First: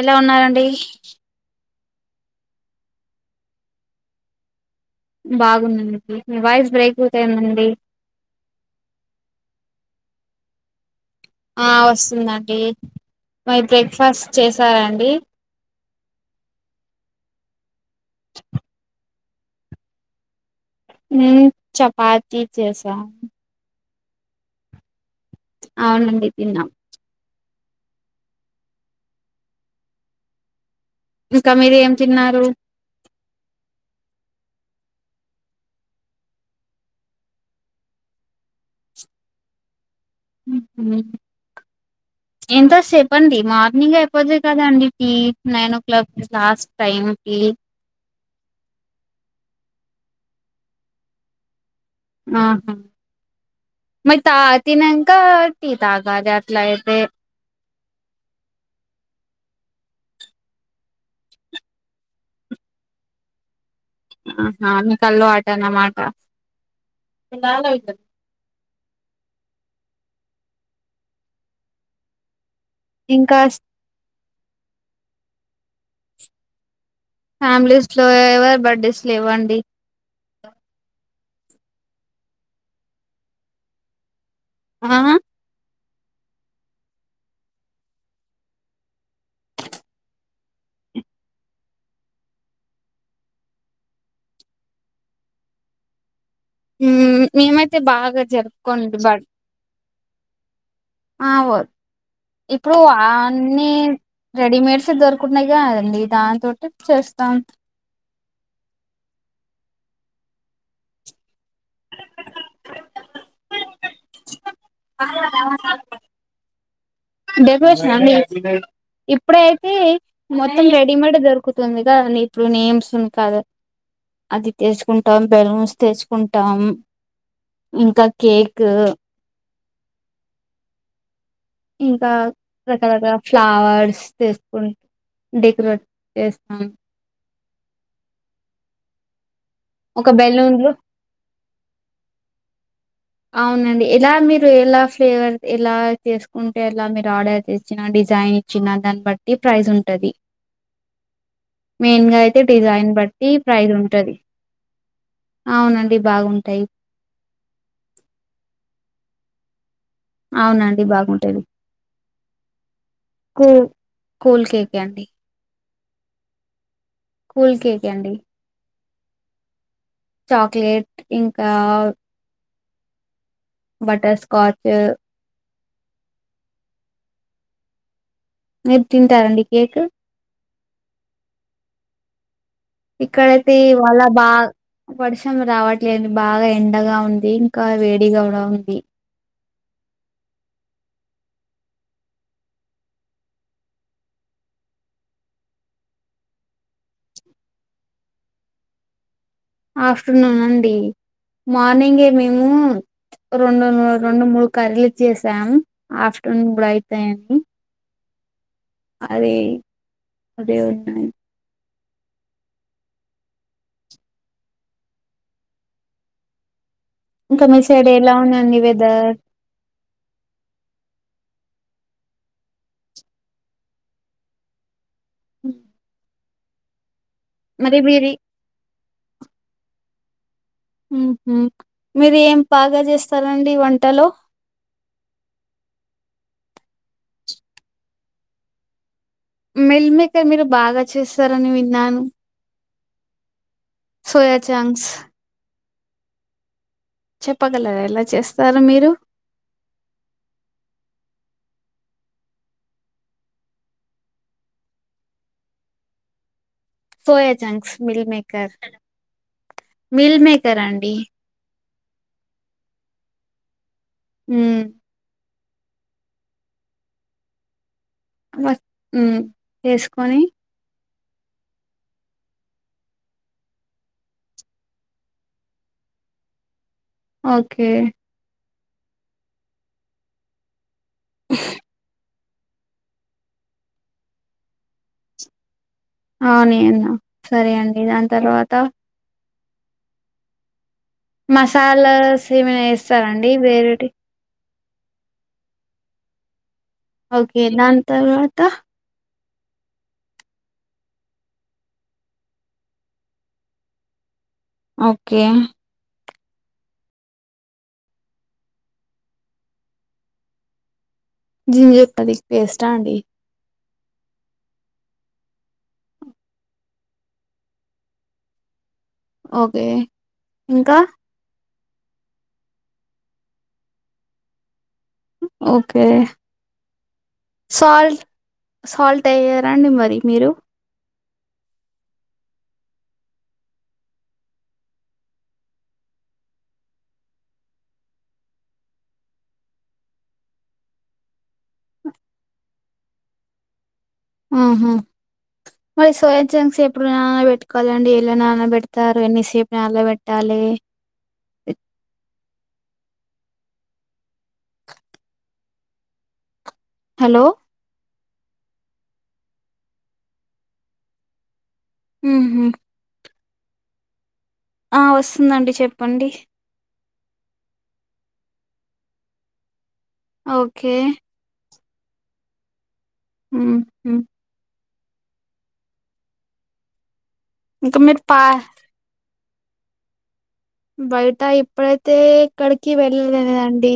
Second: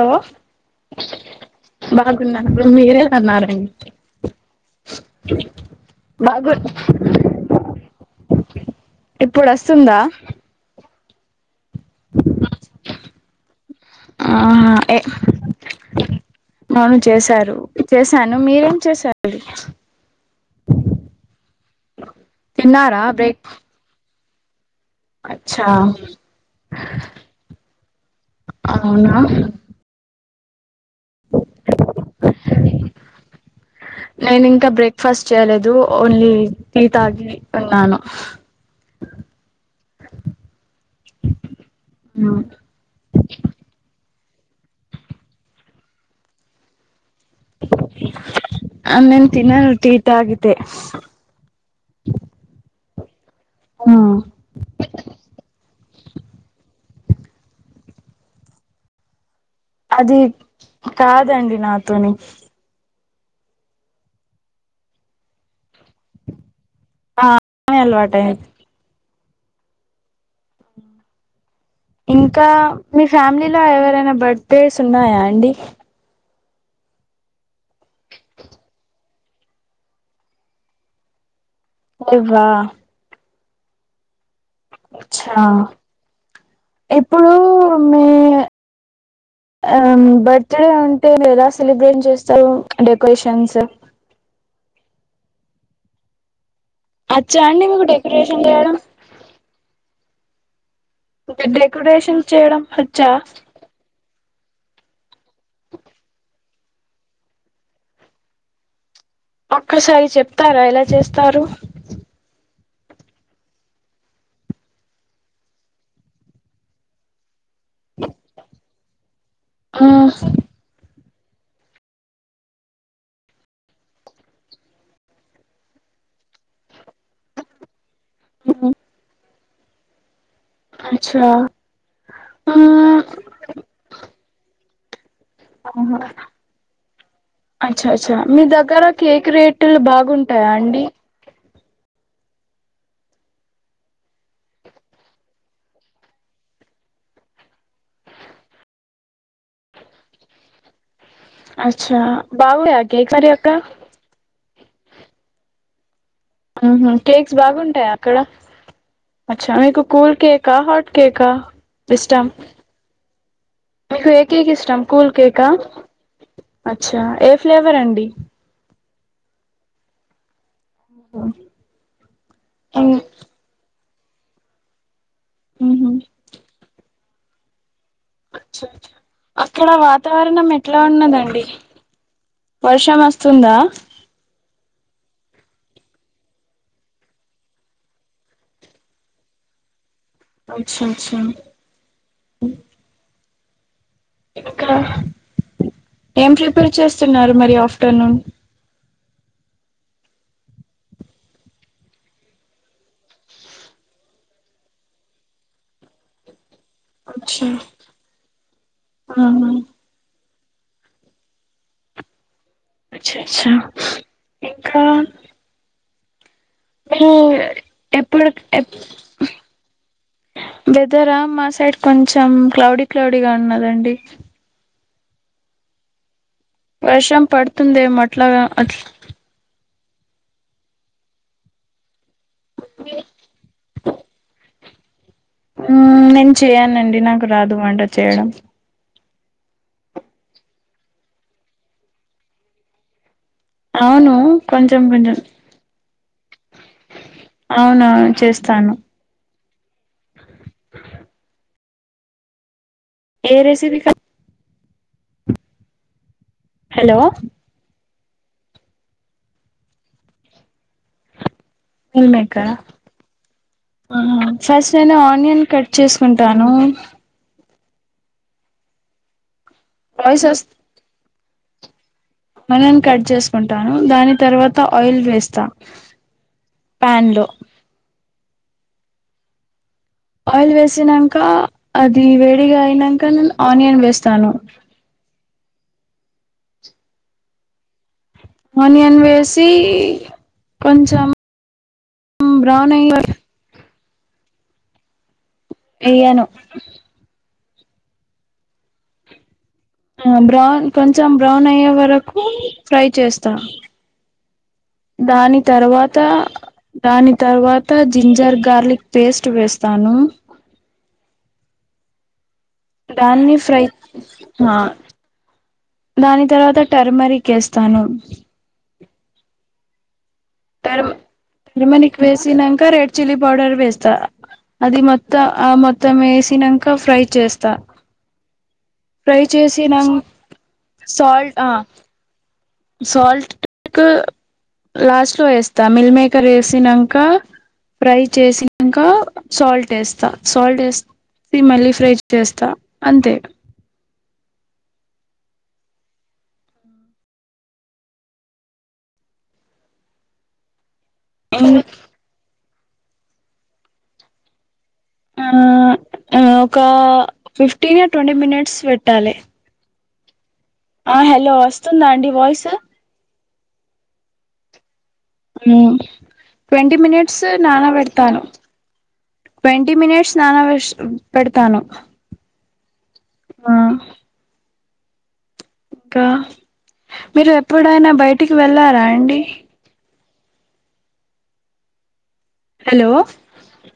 ఎలా ఉన్నారండి బాగున్నారు మీరెలా ఉన్నారండి బాగున్నానండి వాయిస్ బ్రేక్ అవుతాయిందండి ఇప్పుడు వస్తుందా వస్తుందండి మరి బ్రేక్ఫాస్ట్ చేసారాండి ఆ చె చేశాను మీరేం చేశారు చపాతి చేసా తిన్నారా బ్రేక్ అచ్చా అవునండి తిన్నాం అవునా ఇంకా మీరు ఏం తిన్నారు నేను ఇంకా బ్రేక్ఫాస్ట్ చేయలేదు ఓన్లీ టీ తాగి ఉన్నాను ఎంత సేపండి మార్నింగ్ చెపోతే కదాండి tea nine o'clock last time tea ఆ నేన్ తినను టీ తాగితే ఆహా మరి తాతినంక తాగాలి అట్లయితే అది కాదండి నాతోని ఆహ అంత అలవాటు అన ఆ అట్లని అలవాట అయింది ఇంకా మీ ఇంకా ఫ్యామిలీలో ఎవరైనా బర్త్డేస్ ఉన్నాయా అండి ఫ్యామిలీస్ లో ఎవరు బర్డేస్లు ఇవ్వండి లెవ్వా ఆహా అచ్చా ఇప్పుడు మీ అ బర్త్ డే అంటే ఎదా సెలబ్రేట్ చేస్తారు డెకరేషన్స్ అచ్చా అండి మేమైతే మీకు బాగా డెకరేషన్ చేయడం జరుపుకోండి బ అవదు డెకరేషన్ చేయడం ఇప్పుడు వచ్చా అన్నీ రెడీమేడ్స్ దొరుకుతున్నాయి కాదండి దాని తోనే చేస్తాం ఒక్కసారి చెప్తారా ఎలా చేస్తారు అ డెకరేషన్ అండి ఇప్పుడైతే ఆ మొత్తం రేట్ డిమాండ్ దొరుకుతుందిగా ఇప్పుడు నేమ్స్ ఉన్ కాదు అది తెచ్చుకుంటాం బెలూన్స్ తెచ్చుకుంటాం ఇంకా కేకు అచ్చ ఇంకా రకరకాల ఫ్లావర్స్ తీసుకుం డెకరేట్ ఆహా చేస్తాం అచ్చా అచ్చా మీ దగ్గర కేక్ రేటులు ఒక బాగుంటాయా బెలూన్లు అండి అవునండి ఎలా మీరు ఎలా ఫ్లేవర్ ఎలా చేసుకుంటే ఎలా మీరు ఆర్డర్ ఇచ్చిన అండి డిజైన్ ఇచ్చిన దాన్ని బట్టి ప్రైజ్ ఉంటది [inaudible] అచ్చా మెయిన్ గా అయితే బాగుంటాయా డిజైన్ కేక్స్ మరి బట్టి అక్కడ ప్రైజ్ ఉంటది అవునండి బాగుంటాయి కేక్స్ బాగుంటాయా అక్కడ అచ్చ మీకు కూల్ కేక అవునండి హాట్ కేక బాగుంటది ఇష్టం కూ మీకు ఏ కూల్ కేక్ ఇష్టం అండి కూల్ కేక అచ్చ ఏ కూల్ ఫ్లేవర్ కేక్ అండి చాక్లేెట్ ఇంకా ఆ బటర్ స్కాచ్ ఉహు మీరు తింటారండి అక్కడ కేక్ వాతావరణం ఎట్లా ఉన్నదండి వర్షం ఇక్కడైతే వస్తుందా ఇవాళ బా వర్షం రావట్లేదు బాగా ఎండగా ఉంది ఇంకా వేడిగా కూడా ఉంది అచ్చ అచ్చ ఇంకా ఏం ప్రిపేర్ చేస్తున్నారు మరి ఆఫ్టర్నూన్ ఆఫ్టర్నూన్ అండి మార్నింగే మేము రెండు రెండు మూడు కర్రీలు చేసాం ఆఫ్టర్నూన్ కూడా అయితాయని అచ్చా అది ఆహా అదే [unintelligible] అచ్చ అచ్చ ఇంకా ఇంకా మీ సైడ్ ఎలా ఎప్పుడు ఉందండి ఎప్ వెదర్ వేదరా మా సై సైడ్ కొంచెం క్లౌడీ క్లౌడీగా ఉన్నదండి హు వర్షం పడుతుందే అట్లాగా అట్లా ఉహు మీరు ఏం బాగా చేస్తారండి వంటలో నేను చేయనండి నాకు రాదు వంట చేయడం మెల్ మేకర్ మీరు బాగా చేస్తారని విన్నాను అవును సోయా కొంచం చాంక్స్ కొంచం చెప్పగలరా ఎలా అవునవును చేస్తారో చేస్తాను మీరు ఏ recipe hello soya chunks meal maker meal maker అండి మిల్మేకర ఉమ్ ఫస్ట్ నేను ఆనియన్ కట్ చేసుకుంటాను ఉ చేసుకొని వాయిస్ మనం కట్ చేసుకుంటాను దాని తర్వాత ఆయిల్ వేస్తా ప్యాన్ లో ఓకే ఆయిల్ వేసినంక అది వే అయినంక నేను ఆనియన్ వేస్తాను ఆనియన్ ఆ సరే అండి దా ఆనియన్ వేసి కొంచెం మసాలాస్ ఏమనా బ్రౌన్ అయ్యే వేస్తారండి వేరేటి ఎయ్యను ఓకే దాని తర్వాత ఆ బ్రౌన్ కొంచెం బ్రౌన్ అయ్యే వరకు ఫ్రై చేస్తా ఓకే దాని తర్వాత దాని తర్వాత జింజర్ గార్లిక్ పేస్ట్ వేస్తాను జింజర్ గార్లిక్ పేస్ట్ ఆ అండి దాన్ని ఫ్రై ఆ దాని తర్వాత టర్మరిక్ వేస్తాను ఓకే ఇంకా టర్మ టర్మరిక్ వేసినంక రెడ్ చిల్లీ పౌడర్ వేస్తా అది మొత్తం ఆ ఓకే మొత్తం వేసినంక ఫ్రై చేస్తా సాల్ట్ సాల్ట్ ఫ్రై ఎయ్యారా అండి చేసినం మరి మీరు సాల్ట్ ఆ సాల్ట్ లాస్ట్ లో వేస్తా మిల్ మీకర్ వేసినంక ఫ్రై చేసినంక సాల్ట్ ఏస్తా సాల్ట్ ఏస్ మళ్ళీ ఫ్రై చేస్తా అంతే హ్మ్మ్ మరి సోయా జంక్స్ ఎప్పుడు నాన్న పెట్టుకోవాలండి ఎలా నాన్నపెడతారు ఎన్నిసేపు నాన్లా పెట్టాలే. ఎం ఆ ఆ ఒక హలో ఫిఫ్టీను ట్వంటీ మినిట్స్ పెట్టాలే ఆ హలో వస్తుందా అండి ఉహు వాయిస్ ఆ వస్తుందండి హ్మ్మ్ చెప్పండి ట్వంటీ మినిట్స్ ట్స్ నాన పెడతాను ట్వంటీ మినిట్స్ నాన ఓకే పెడతాను ఆ హ్మ్మ్ ఇంకా మీరు ఇంకా ఎప్పుడైనా మీరు పా బయటికి వెళ్ళారా అండి బయట ఇప్పుడైతే ఎక్కడికి హలో వెళ్ళలేదండి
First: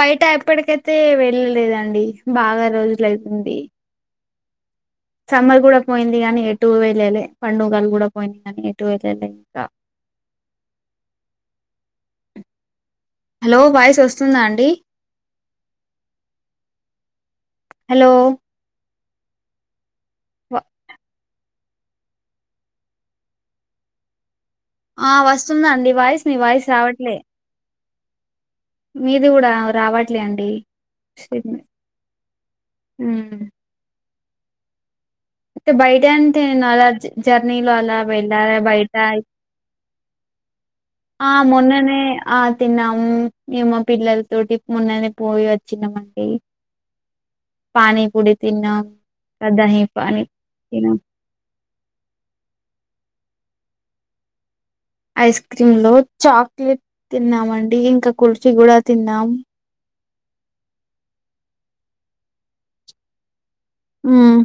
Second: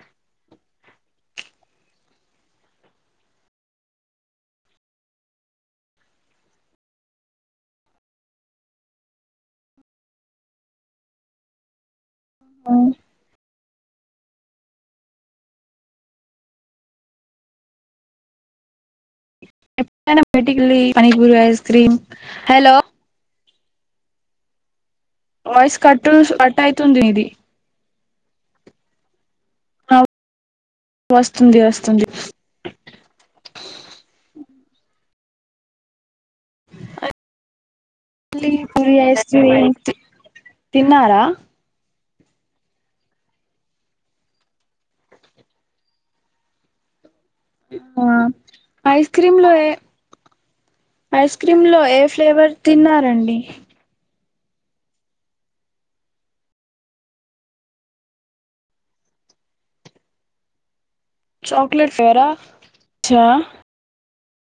బయట ఎప్పటికైతే వెళ్ళలేదండి బాగా రోజులయితుంది సమ్మర్ కూడా పోయింది గానీ ఎటు వేలేలే పండుగలు కూడా పోయింది గానీ ఎటు వేలలే ఇంకా. ఆ హలో వాయిస్ వస్తుందా అండి హలో [unintelligible] పానిపూరు ఐస్ క్రీమ్ హలో ఆ వస్తుంద అండి కట్ వాయిస్ నీ కట్ వాయిస్ అయితుంది రావట్లే ఇది మీ మీది కూడా ఆ రావట్లే అండి వస్తుంది వస్తుంది హ్మ్మ్ అంటే బయట అంటే నేను అలా జర్నీలో అలా మళ్ళీ వెళ్ళారా బయట పూరి ఐస్ క్రీమ్ తిన్నారా ఆ మొన్ననే ఆ తిన్నాము మేము మా పిల్లల తోటి మొన్ననే పోయి వచ్చినమండి ఆ పానీపూరి తిన్నాం ఐస్ క్రీమ్ లో ఏ [unintelligible] పానీ తిన్నాం ఐస్ క్రీమ్ లో ఏ ఫ్లేవర్ తిన్నారండి ఐస్ క్రీమ్ లో చాక్లెట్ తిన్నాం అండి ఇంకా కుల్ఫీ కూడా తిన్నాం చాక్లేట్ ఫెరా చా హ్మ్మ్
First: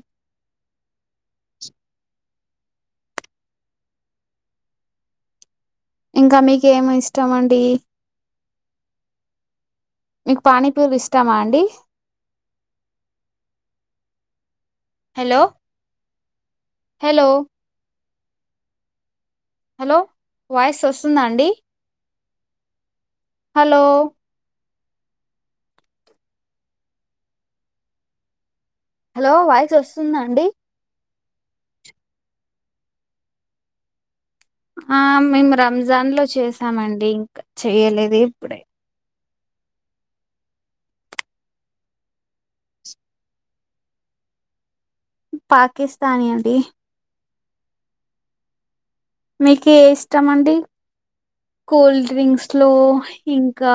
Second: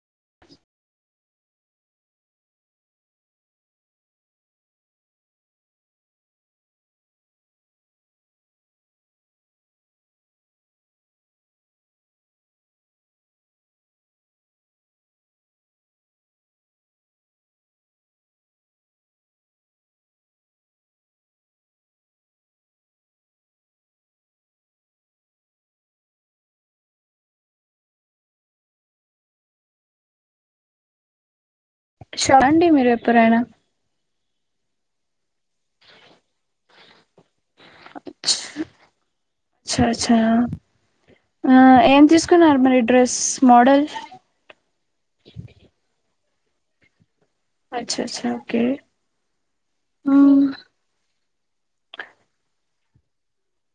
ఇంకా మీకు ఏమి ఇష్టం అండి మీకు పానీపూరీ ఇష్టమా అండి హలో హలో హలో వాయిస్ వస్తుందా అండి హలో హలో వాయిసు వస్తుందా అండి ాడి మేర్ ఎప్పుడైనా ఆ మేము రంజాన్ లో చేసామండి ఇంకా చెయ్యలేది చ్చా చ్చా ఆ ఏం తీసుకున్నారు మరి డ్రెస్ మోడల్ పాకిస్తాని అండి అచ్చ అచ్చ ఓకే మీకీ ఏ ఇష్టం మ్మ్ అండి కోల్డ్ డ్రింక్స్ లు ఇంకా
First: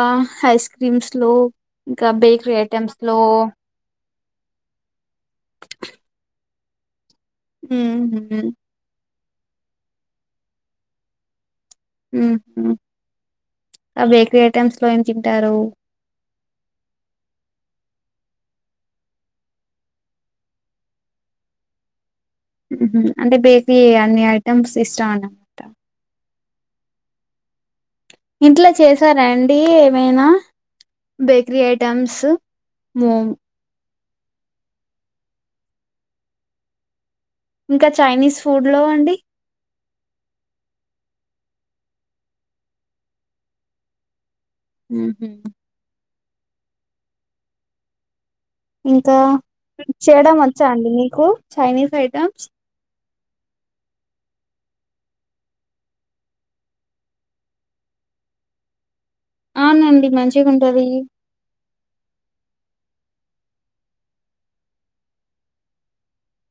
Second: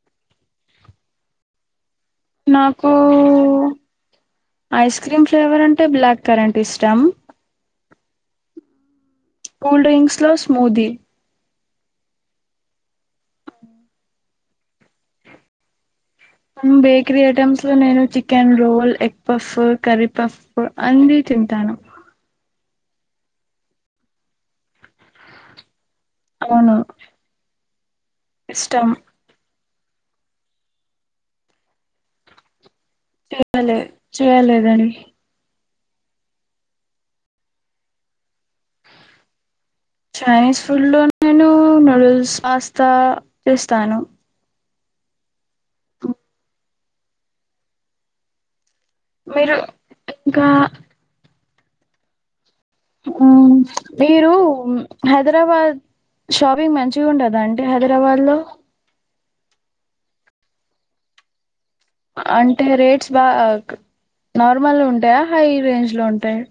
ఐస్ క్రీమ్స్ లు ఇంకా బేకరీ నాకు ఐటెమ్స్ లో ఐస్ క్రీమ్ ఫ్లేవర్ అంటే బ్లాక్ కరెంట్ ఇష్టం మ్హ్ హ్ కూల్ డ్రింక్స్ లో స్మూదీ మ్హ్ బేకరీ ఐటెమ్స్ లో ఏం తింటారు బేకరీ ఐటమ్స్ లో నేను chicken roll egg puff curry puff అన్ని తింటాను మ్హ్ అంటే బేకరీ అన్ని ఐటమ్స్ ఇస్టం అనమాట అవునా ఇంట్లో చేసారాండి ఏమైనా బేకరీ ఐటమ్స్ మోమ్ చేయాలె చేయాలేదని ఇంకా చైనీస్ ఫూడ్ లో అండి చైనీస్ ఫుడ్ లో నేను నూడిల్స్ పాస్తా చేస్తాను మ్ అ ఇంకా మీరు చేయడం ఇంకా ఒచ్చా అండి మీకు చైనీస్ ఐటమ్స్ ఉం మీరు హైదరాబాద్ షాపింగ్ మంచిగుంటదా అంటే హైదరాబాద్ లో ఆనండి మంచిగుంటది అంటే రేట్స్ బా క్ నార్మల్ ఉంటయా హై రేంజ్ లో ఉంటయా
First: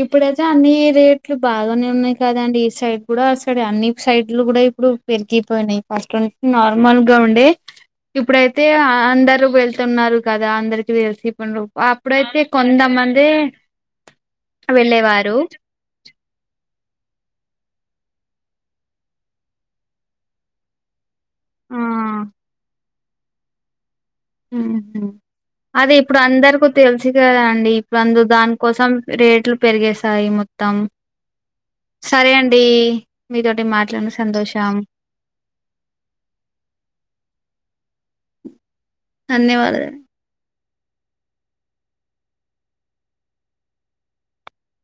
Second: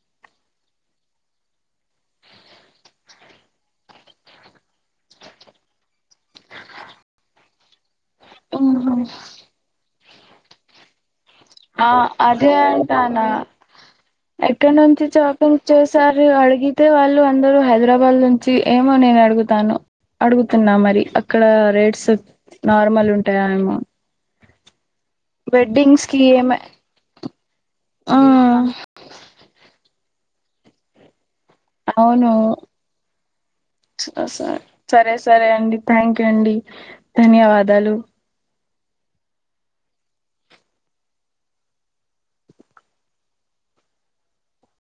ఇప్పుడైతే అన్ని రేట్లు బాగానే ఉన్నాయి కదండి ఈ సైడ్ కూడా ఆ సైడ్ అన్ని సైడ్లు గూడా ఇప్పుడు పెరిగిపోయినయి ఫస్ట్ నార్మల్ గ ఉండే ఇప్పుడైతే మ్హూ. అందరూ వెళ్తున్నారు గదా అందరికి తెలిసి రు ఆ అప్పుడైతే అదే కొందమంది అంటానా ఎక్కడ నుంచి చాపింగ్ చేసారు అడిగితే వాళ్ళు అందరు హై హైదరాబాద్ నుంచి ఏమో నేను అడుగుతాను అడుగుతున్నా మరి అక్కడ ఆ రేట్స్ నార్మల్ ఉంటాయా ఏమో మ్ అదే వెడ్డింగ్స్ ఇప్పుడు కి ఏమ అందరిక తెలిసు కదా అండి ఇప్పుడు ఆ అందు దాని కోసం రేట్లు పెరిగేస్ తాయి మొత్తం అవును సరే అండి మీతోటి మాట్లాడిన సంతోషం సరే సరే అండి థ్యాంక్ యూ అండి ధన్యవాదాలు ధన్యవాద